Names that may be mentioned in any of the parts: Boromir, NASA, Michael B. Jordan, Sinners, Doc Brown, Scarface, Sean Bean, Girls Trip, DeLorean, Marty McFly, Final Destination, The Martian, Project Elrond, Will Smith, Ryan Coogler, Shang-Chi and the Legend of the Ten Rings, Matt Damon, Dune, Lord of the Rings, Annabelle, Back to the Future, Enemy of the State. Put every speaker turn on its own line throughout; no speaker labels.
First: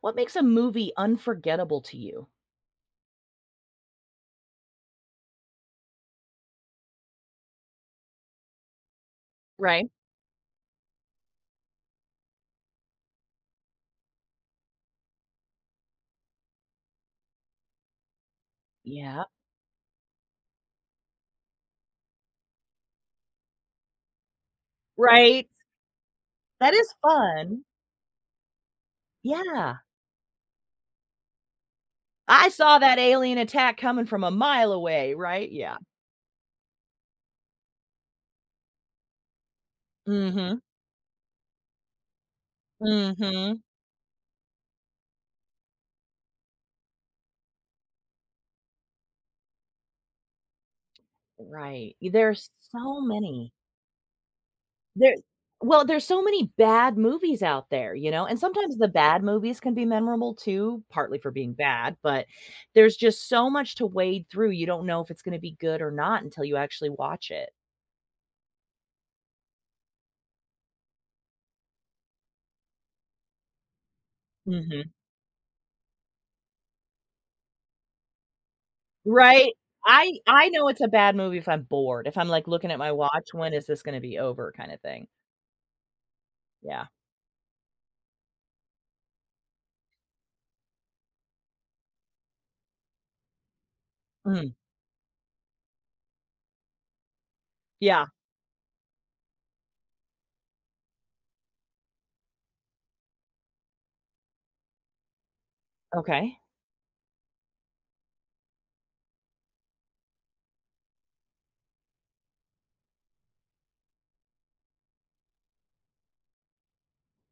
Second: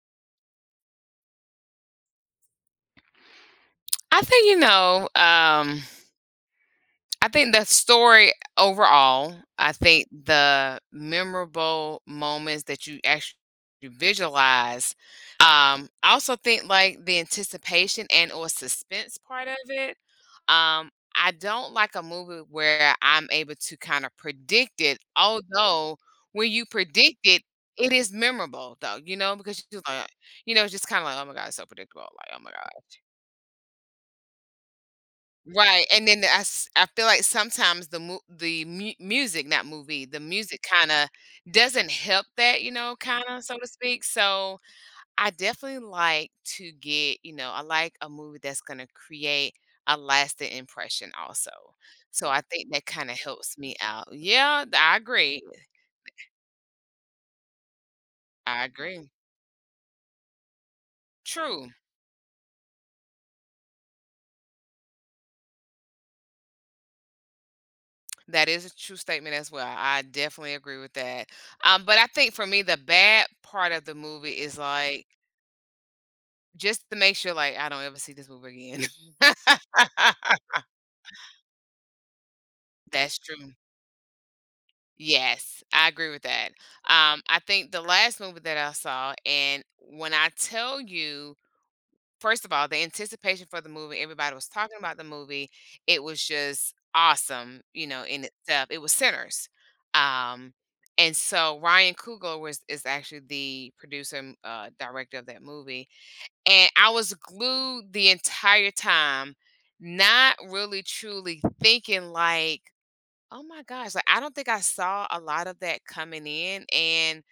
What makes a movie unforgettable to you?
I think, you know, um, I think the story overall, I
Right.
think the memorable moments that you actually visualize, I also think like the anticipation and or suspense
Yeah.
part of it. Um, I don't like a movie where I'm able to kind of predict it,
Right.
although when you
That is
predict it,
fun.
it is memorable though, because
Yeah.
you're like, it's just kind of like, oh my God, it's so predictable. Like, oh
I
my God.
saw that alien attack coming from a mile away, right? Yeah.
Right, and then the I s I feel like sometimes the mu music not movie, the
Mhm.
music kinda doesn't help that, so
Mhm.
to speak, so I definitely like to I like a movie that's gonna create a lasting impression also,
Right.
so I
There's
think that
so
kinda
many.
helps me out. Yeah, th I
There
agree.
Well, there's so many bad movies out there, you know, and
I
sometimes the
agree.
bad movies can be memorable too, partly for being
True.
bad, but there's just so much to wade through. You don't know if it's gonna be good or not until you actually watch it.
That is a true statement as well. I definitely agree with that, but I think for me, the bad part of the movie is,
Mhm.
like just to make sure, like, I don't ever see this movie again.
Right? I know it's a bad movie if I'm bored, if I'm, like, looking at my
That's
watch, "When
true.
is this gonna be over?" kinda thing.
Yes, I agree with that.
Yeah.
I think the last movie that I saw, and when I tell you, first of all, the anticipation for the movie, everybody was
Mm.
talking about the movie. It was just awesome,
Yeah.
in itself. It was Sinners. Um, and so Ryan Coogler was is actually the producer and director of that movie.
Okay.
And I was glued the entire time, not really truly thinking like, "Oh my gosh," like, I don't think I saw a lot of that coming in, and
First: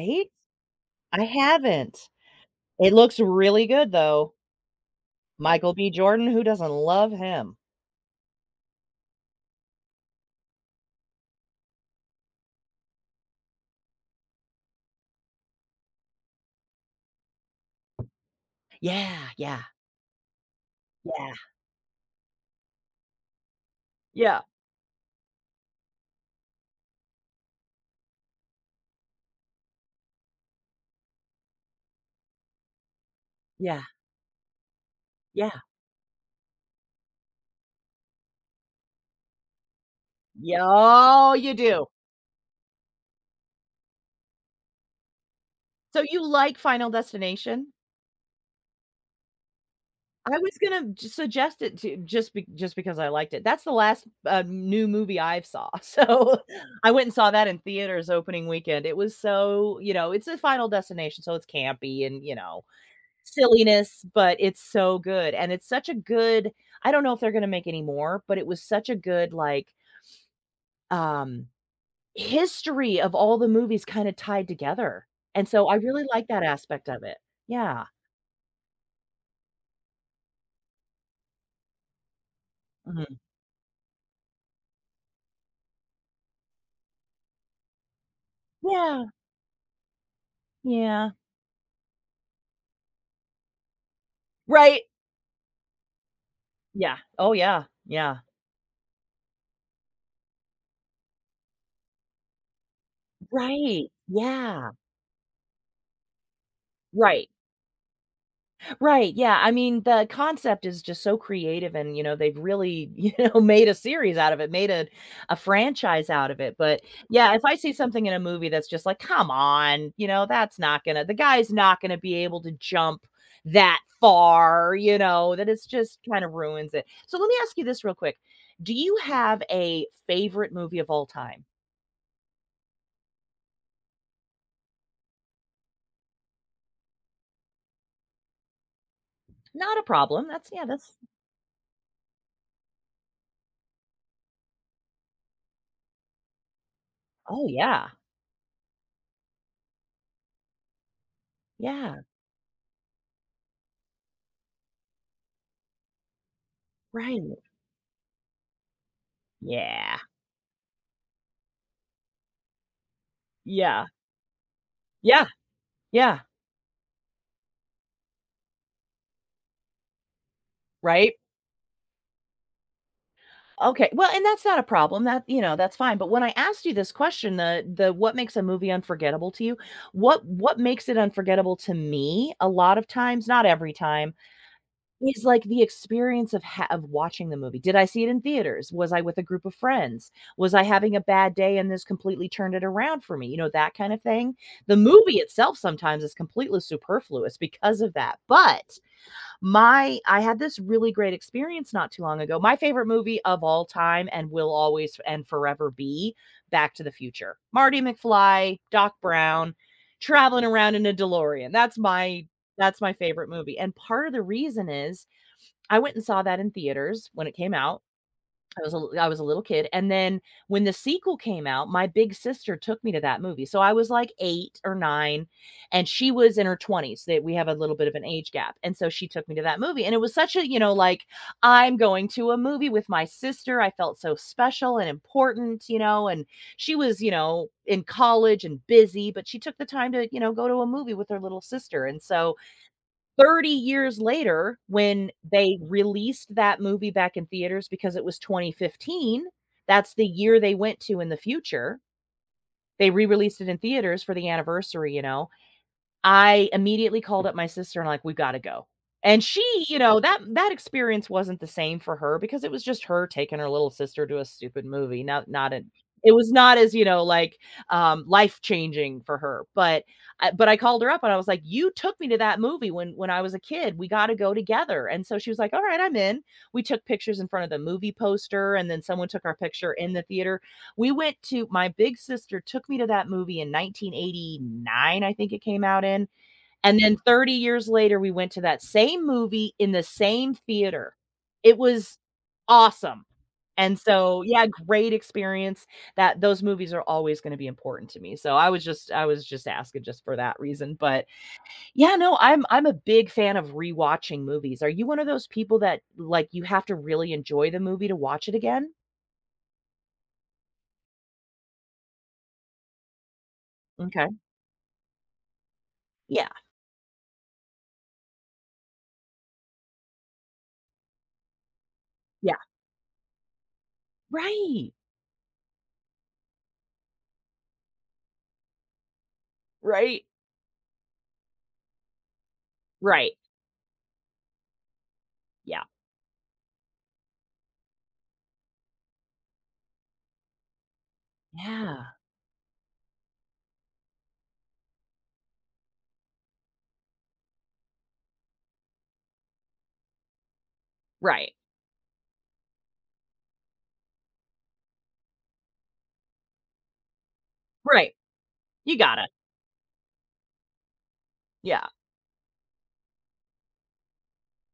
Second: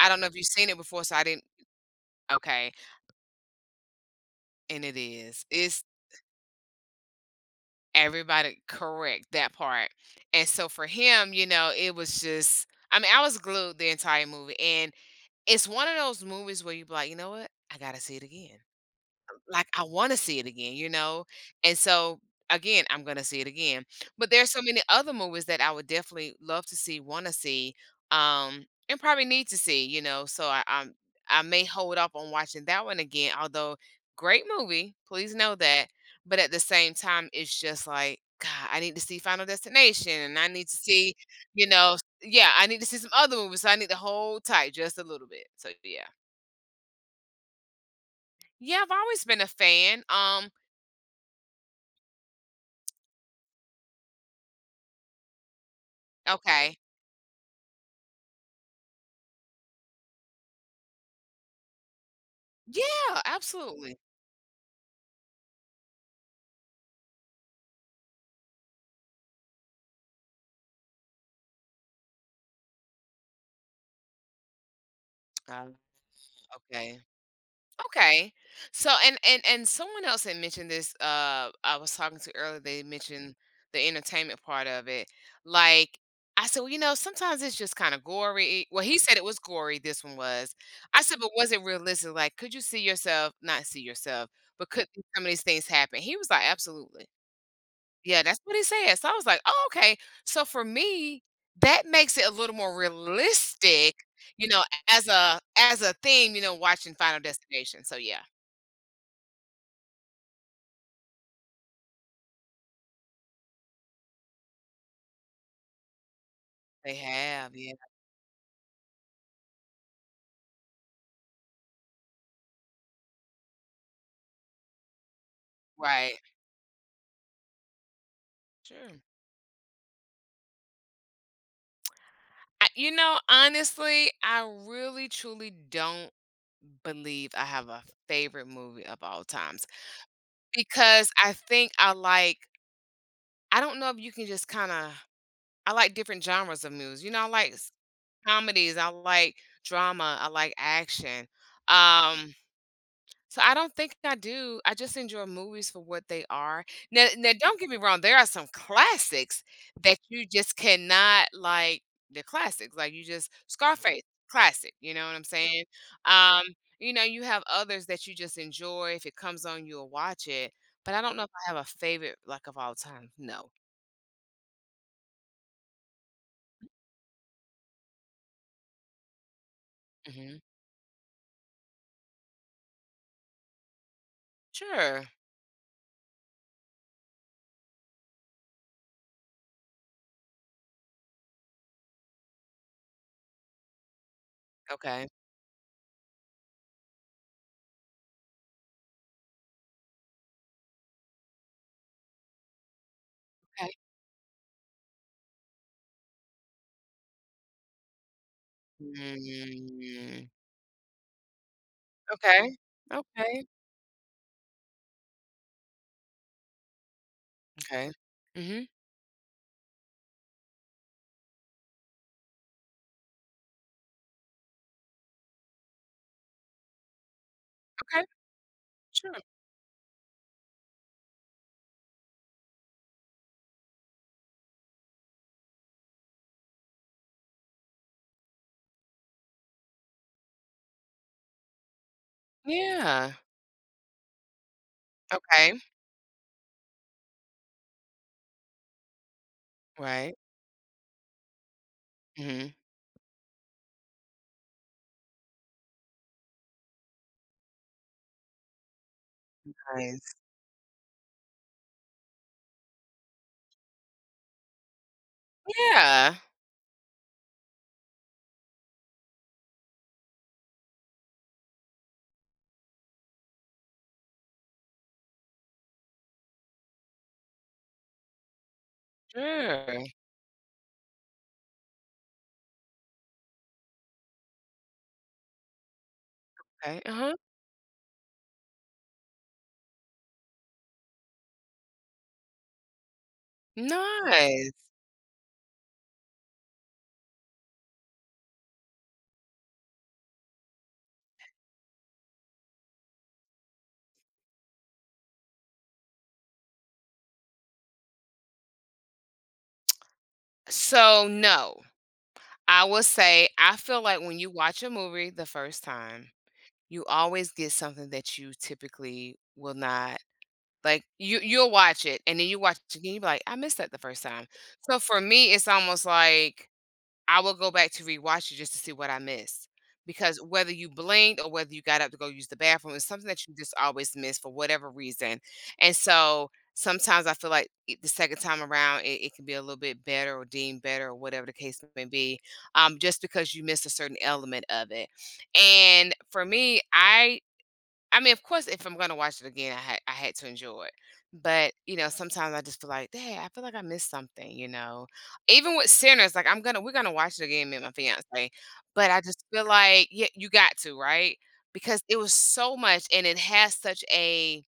I don't know if you've seen it before, so
I
I didn't.
haven't.
Okay,
It looks really good, though.
and it is.
Michael
It's
B. Jordan, who doesn't love him?
everybody correct, that part, and so for him, you know, it was just I mean, I was glued the entire movie, and it's one of those movies where you'll be like, "You know what? I gotta see it again."
Yeah, yeah,
Like I want to see it again, you know?
yeah,
And so again, I'm going to see it again. But
yeah,
there's so many other movies that I would definitely love to see, want to see, and probably need to see, you know. So I'm, I may hold up on watching that one again, although
yeah,
great movie, please know
yeah.
that. But at the same time, it's just like God, I need to see Final Destination and I
Yeah,
need to see,
oh, you
you
do.
know, yeah, I need to see some other movies. So I need to hold tight just a little bit. So
So
yeah.
you like Final Destination?
Yeah, I've always been a fan.
I was gonna j suggest it to just because I liked it. That's the last, new movie I've saw, so
Okay.
I went and saw that in theaters opening weekend. It was so, you know, it's a Final Destination, so it's campy and, you know,
Yeah, absolutely.
silliness, but it's so good, and it's such a good. I don't know if they're gonna make any more, but it was such a good, like, um, history of all the movies kinda tied together, and so
Uh,
I really like that aspect
okay.
of it. Yeah.
Okay. So and someone else had mentioned this I was talking to earlier they
Mhm.
mentioned the entertainment part of it. Like I said, well, you know, sometimes it's just kind of gory. Well, he
Yeah,
said it was gory, this one was. I
yeah.
said, but was it realistic? Like, could you see yourself, not see yourself, but
Right?
could some of these things happen? He was like,
Yeah.
absolutely.
Oh, yeah. Yeah.
Yeah, that's what he said. So I was like, "Oh, okay." So for me, that makes it a little more
Right.
realistic, you know,
Yeah.
as a theme, you know, watching Final
Right.
Destination. So yeah,
Right. Yeah. I mean, the concept is just so creative and, you know, they've really, you know, made a series out of it, made a franchise out of it. But
they
yeah, if
have,
I see
yeah,
something in a movie that's just like, come on, you know, that's not gonna the guy's not gonna be able to jump that far, you know, that it's just
right,
kind of ruins it. So let me ask you this real quick. Do you
sure.
have a favorite movie of all time?
I, you know, honestly, I really truly don't believe I have a favorite movie of all times
Not a problem. That's, yeah, that's,
because I think I like. I don't know if you can just kind of. I like different genres of movies. You know, I
oh
like
yeah.
comedies, I like drama, I like action.
Yeah.
Um, so I don't think I do. I just enjoy movies for what they are. Now,
Right.
don't get me wrong, there are some classics
Yeah.
that you just cannot like the classics. Like you just
Yeah.
Scarface, classic, you know what I'm
Yeah.
saying?
Yeah.
Um, you know, you have others that you just enjoy. If it comes on, you'll watch it. But I
Right?
don't know if I have a favorite like of all time. No.
Okay. Well, and that's not a problem. That, you know, that's fine. But when I asked you this question, the what makes a movie unforgettable to you?
Hmm.
What makes it unforgettable to me a lot of times, not every time,
Sure.
is like the experience of ha- of watching the movie. Did I see it in theaters? Was I with a group of friends? Was I having a bad day and this completely turned it around for me? You know, that kind of thing. The
Okay.
movie itself sometimes is completely superfluous because of that. But my I had this really great experience not too long ago. My favorite movie of all
Okay.
time and will always and forever be Back to the Future. Marty McFly, Doc Brown,
Mm.
traveling around in a DeLorean.
Okay.
That's my favorite
Okay.
movie. And part of the reason is I went and saw that in theaters when it came out.
Okay. Mhm.
I was a little kid, and then when the sequel came out, my big sister took me to that movie, so I was, like, 8 or 9, and she was in her 20s, that we have a little bit of an
Okay.
age gap, and so she
Sure.
took me to that movie, and it was such a, you know, like, "I'm going to a movie with my sister," I felt so special and important, you know, and she was, you know, in college and busy, but she took the time to, you know, go to a movie with her little sister, and so
Yeah.
30 years later, when they
Okay.
released that movie back in theaters because it was 2015, that's the
Right.
year they went to in the future.
Mhm.
They re-released it in theaters for the anniversary, you know? I immediately called up my sister and like, "We gotta go." And she, you know,
Nice.
that that experience wasn't the same for her because it was just her taking her little sister to a stupid movie. Not not a it
Yeah.
was not as, you know, like, life-changing for her, but I called her up and I was like, "You took me to that movie when I was a kid. We gotta go together." And so she was like, "Alright, I'm in." We took pictures in front of the movie poster and then someone took our picture
Sure.
in the theater. We went to My big sister took me to that movie in 1989, I think it came out in, and
Okay.
then
Uh-huh.
30 years later, we went to that same movie in the same theater. It was awesome. And so, yeah,
Nice.
great experience. That those movies are always gonna be important to me. So I was just asking just for that reason. But yeah, no, I'm a big fan of rewatching movies. Are you one of those people that like you have to really enjoy the movie to watch it again?
So no, I will say I feel like
Okay.
when you watch a movie the first time,
Yeah.
you always get something that you typically will not like. You'll watch it and then
Yeah.
you watch it again. You be like, I missed that the first time.
Right.
So for me, it's almost like I will go back to rewatch it just to see what I missed.
Right?
Because whether you blinked or whether you got up to go use the bathroom, it's something
Right.
that you just always miss for whatever reason.
Yeah.
And so sometimes I feel like the second time around, it can be a little bit better or deemed better or whatever the case may
Yeah.
be, just because you missed a certain element of it. And for me, I mean, of course, if I'm gonna watch it again, I had to enjoy it.
Right.
But you know, sometimes I just feel like, dang, I feel like I missed something. You know, even with Sinners, like I'm gonna we're gonna watch it again, me and my
Right.
fiance.
You
But
got
I
it.
just feel like, yeah, you got to right
Yeah.
because it was so much, and it has such a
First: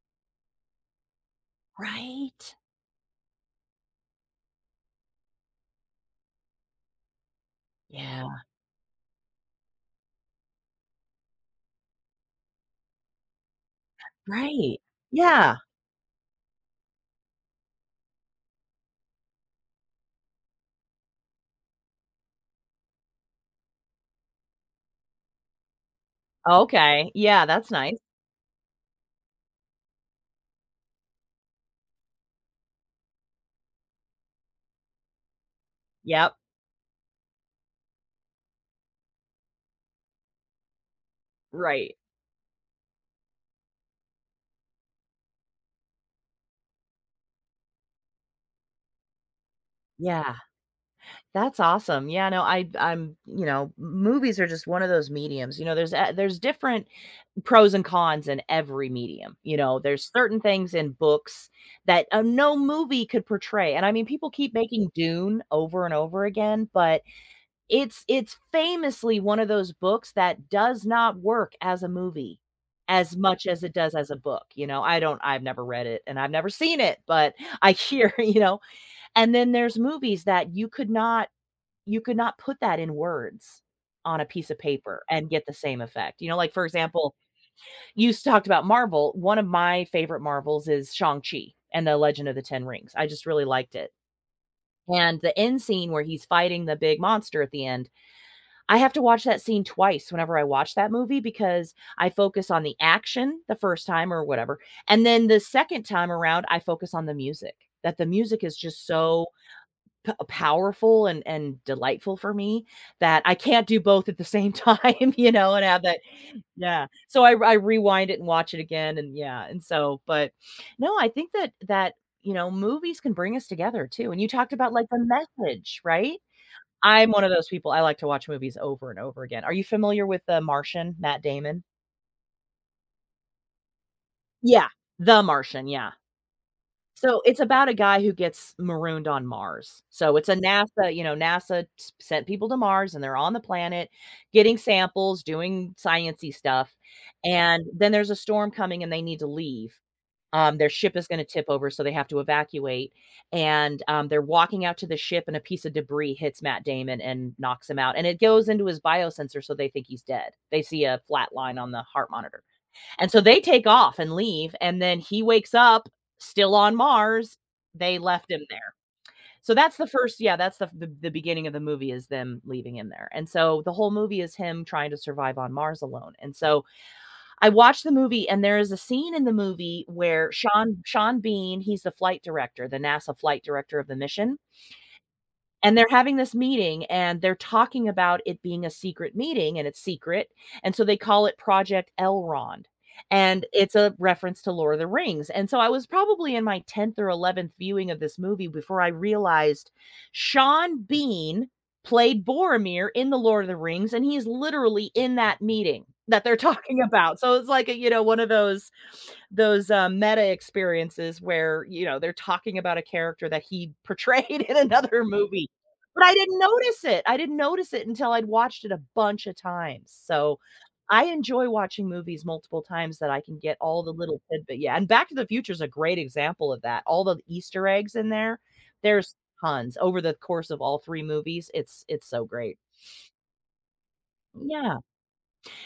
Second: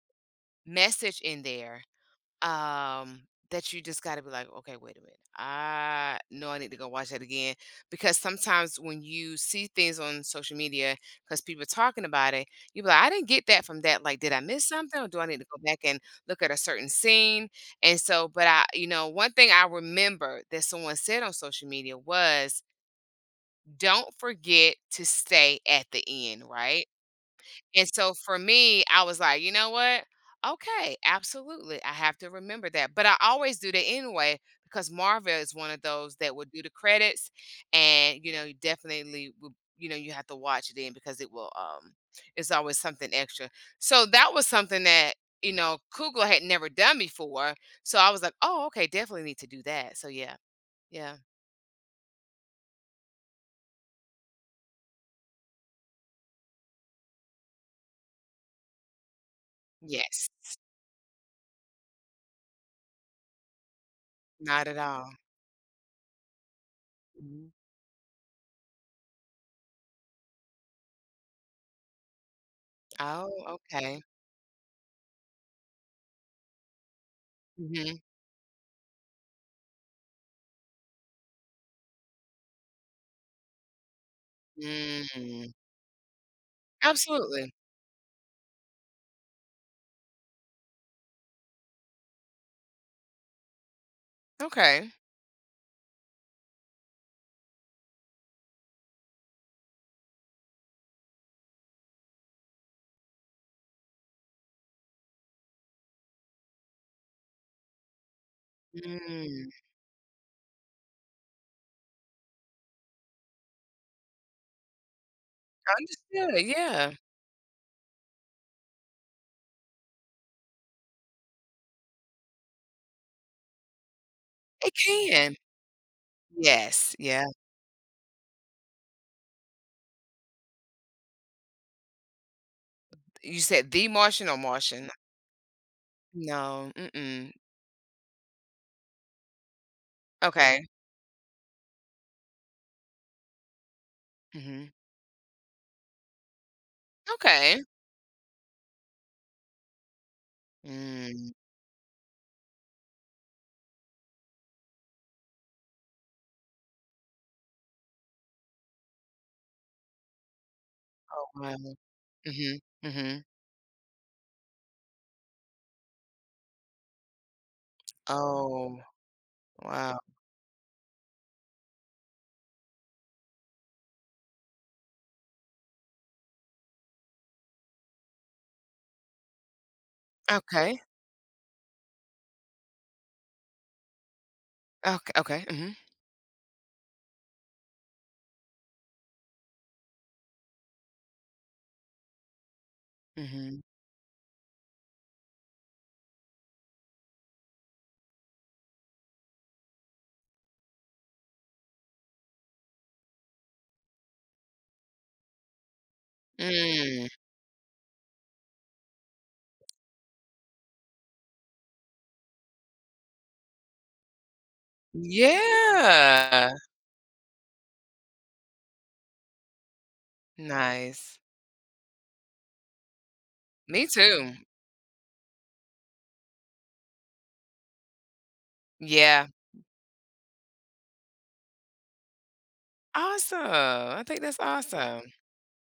message in there
Right?
um that you just got to be like okay wait a minute I know I need to go watch that again because
Yeah.
sometimes when you see things on social media because people are talking about it you be like I didn't get that from that like did I miss
Right.
something or do I need to
Yeah.
go back and look at a certain scene and so but I you know one thing I remember that someone said on social media was don't forget to stay at the end right
Okay. Yeah, that's
and
nice.
so for me, I was like, you know what? Okay, absolutely. I have to remember that. But I always do that anyway because Marvel is one of those
Yep.
that will do the credits and you know, you definitely will, you know, you have to watch it in because it will
Right.
it's always something extra. So that was something that you know, Kugler had never done before. So I was like, oh, okay, definitely need to do that. So
Yeah.
yeah, yeah,
That's awesome. Yeah, no, I'm, you know, movies are just one of those mediums, you know, there's a there's different pros and cons in every medium, you know, there's
yes,
certain things in books that, no movie could portray, and I mean, people keep
not at
making
all.
Dune over and over again, but
Mhm.
It's famously one of those books that does not work as a movie as
Oh,
much as it does
okay.
as a book, you know, I've never read it and I've never seen it, but I
Hmm.
hear, you know, and then there's movies that you could not put that in words on a piece of paper and get
Mm,
the same effect, you know, like, for example,
absolutely.
you s talked about Marvel, one of my favorite Marvels is Shang-Chi and the Legend of the Ten Rings. I just really liked it,
Okay.
and the end scene where he's fighting the big monster at the end, I have to watch that scene twice whenever I watch that movie because I focus on the action the first time or whatever, and then the second time around, I focus on the music. That the music is just so
Mm,
powerful and delightful for me that I can't do both at the same time, you know, and have that.
understood,
Yeah.
yeah.
So I rewind it and watch it again, and yeah, and so, but no, I think that you know movies can bring us together too. And you talked about
It
like the
can.
message, right?
Yes,
I'm one
yeah.
of those people, I like to watch movies over and over again. Are you familiar with The Martian, Matt Damon?
You said The Martian or
Yeah.
Martian?
The Martian, yeah.
No,
So,
mm-mm.
it's about a guy who gets marooned on Mars. So, it's a
Okay.
NASA, you know, NASA s sent people to Mars, and they're on the planet getting
Mhm.
samples, doing science stuff,
Okay.
and then there's a storm coming, and they need to leave. Their ship is gonna
Mm.
tip over, so they have to evacuate, and, they're walking out to the ship, and a piece of debris hits Matt Damon and knocks him out, and it goes into his biosensor, so they think he's dead. They see a
Oh,
flat
wow.
line on the heart monitor,
Mhm,
and so
mhm.
they take off and leave, and then he wakes up still on Mars. They left him there.
Oh,
So that's the
wow.
first, yeah, that's the beginning of the movie is them leaving him there, and so the whole movie is him trying to survive on Mars alone, and so I watched the movie, and there is a scene in the movie where
Okay.
Sean Bean, he's the flight director, the NASA flight director of the mission.
Okay, okay, mhm,
And they're having this meeting, and they're talking about it being a secret meeting, and it's secret, and so they call it Project Elrond, and
mhm.
it's a reference to Lord of the Rings, and so I was probably in my 10th or 11th viewing of this movie before I realized Sean Bean played Boromir in The Lord of the Rings, and he's literally in that meeting that they're talking
Mm.
about, so it's like a, you know, one of those meta experiences where, you know, they're talking about a character that he portrayed in another movie. But I didn't
Yeah.
notice it. I didn't notice it until I'd watched it a bunch of times. So, I
Nice.
enjoy watching movies multiple times that I can get all
Me
the little
too.
tidbit. Yeah, and Back to the Future is a great example of that. All the Easter eggs in there, there's
Yeah.
tons over the course of all 3 movies. It's so great.
Awesome. I think that's
Yeah.
awesome.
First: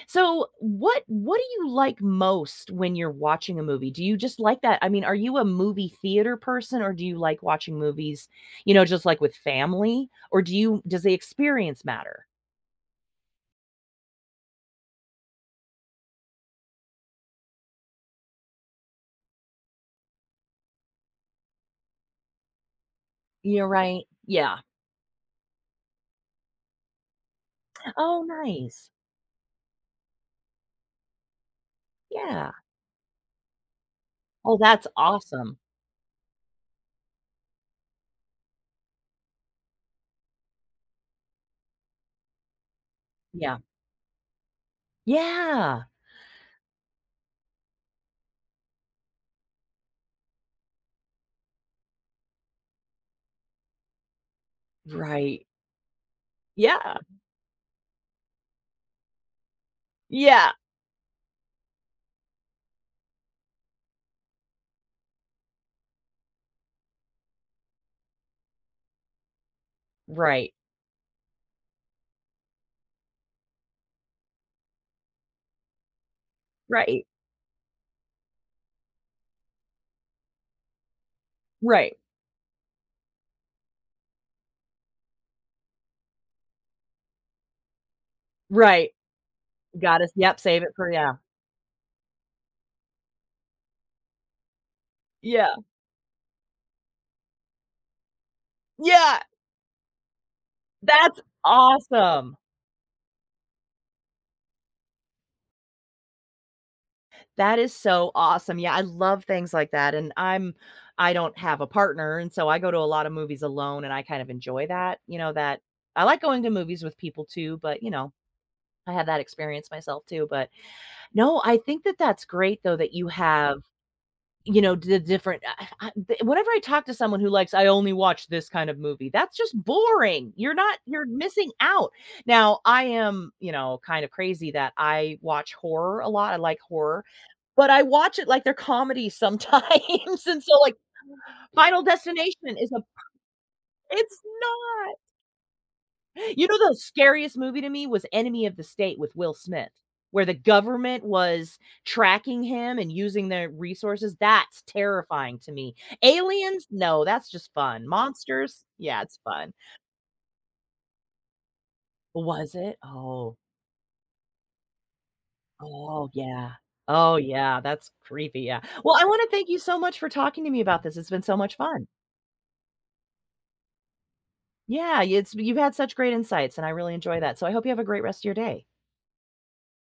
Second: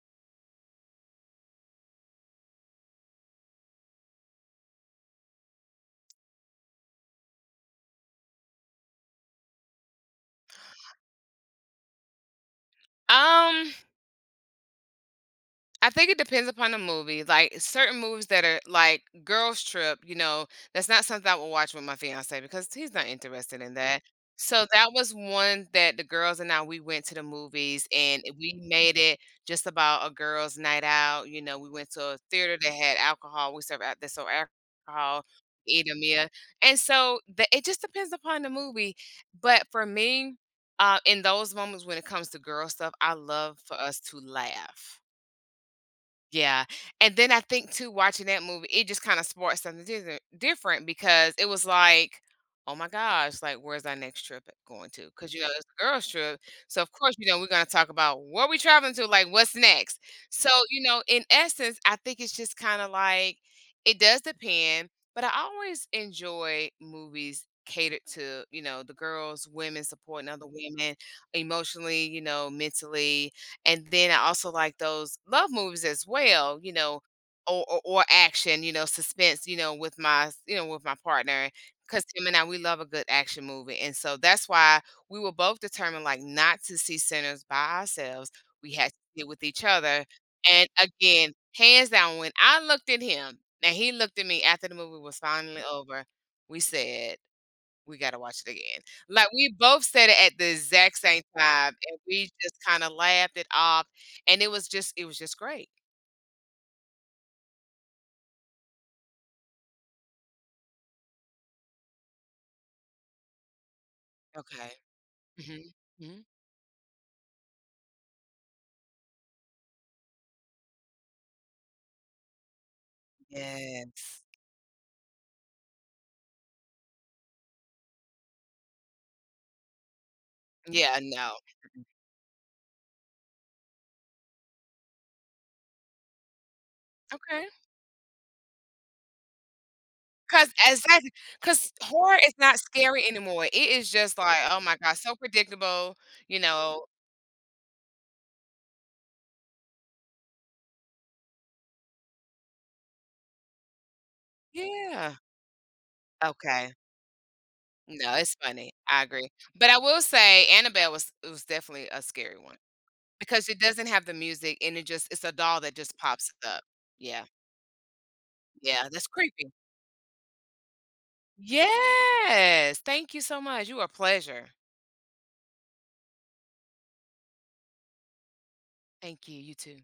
So, what do you like most when you're watching a movie? Do you just like that I mean, are you a movie theater person, or do you like watching movies, you know, just, like, with family? Or do you does the experience matter?
Um I think it depends upon the movie. Like certain movies that are like Girls Trip, you know, that's not something I would watch with my fiance because he's not interested
You're
in that.
right. Yeah.
So that was one that the girls and I we went to the movies and
Oh,
we
nice.
made it just about a girls' night out. You know, we went to a
Yeah.
theater that had alcohol. We served out this so
Oh, that's
alcohol,
awesome.
eat a meal, and so it just depends upon the movie. But for me, in those moments when it comes to girl stuff, I
Yeah.
love for us to laugh
Yeah.
yeah, and then I think too, watching that movie, it just kinda sparked something different because it was like, "Oh my gosh, like, where's our next trip going to? Because you
Right.
know, it's a girls' trip, so of
Yeah.
course, you know, we're gonna talk about where we traveling to, like, what's next?" So,
Yeah.
you know, in essence, I think it's just kinda like it does depend, but I always enjoy movies catered to, you know, the girls, women supporting other
Right.
women emotionally, you know, mentally. And then I also like those love movies as well, you know,
Right.
or action, you know, suspense, you know, with with my partner.
Right.
Because him and I, we love a good action movie. And so that's why we were both determined like not to see Sinners by ourselves. We had
Right.
to see it with each
Got
other.
us. Yep. Save it
And
for yeah.
again, hands down, when I looked at him and he looked at me after the movie was
Yeah.
finally over, we said, we gotta watch it again.
Yeah.
Like, we both said it at the exact
That's
same time, and we
awesome.
just kinda laughed it off, and it was just great.
That is so awesome. Yeah. I love things like that. And I'm I don't have a partner. And so I go to a lot of movies alone and I kind of enjoy
Okay.
that. You know, that
Mhm.
I like
Mhm.
going to movies with people too, but you know, I had that experience myself too. But no, I think that's great though that you have,
Yes.
you know, the different I th whenever I talk to someone who likes, "I only watch this kind of movie," that's just boring. You're not,
Yeah,
you're
no.
missing out. Now, I am, you know, kind of crazy that I watch horror a lot. I like horror,
Okay.
but I watch it like they're comedy sometimes, and
Because okay.
so, like,
'Cause because
Final
horror is
Destination
not
is a
scary anymore. It is just
it's
like, "Oh my
not.
god, so predictable," you
You know the
know?
scariest movie to me was Enemy of the State with Will Smith, where the government was tracking him and using their resources. That's
Yeah.
terrifying to me. Aliens?
Okay.
No, that's just fun.
No, it's
Monsters?
funny.
Yeah,
I
it's
agree.
fun.
But I will say Annabelle was definitely a scary
Was
one.
it? Oh.
Because it doesn't have the music and it just it's a doll that just
Oh,
pops
yeah.
up.
Oh,
Yeah.
yeah, that's creepy, yeah.
Yeah,
Well, I
that's
wanna thank
creepy.
you so much for talking to me about this. It's been so much fun.
Yes. Thank you so much. You are a pleasure.
Yeah, it's you've had such great insights, and I really enjoy that. So I hope you have a great rest of your day.
Thank you. You too.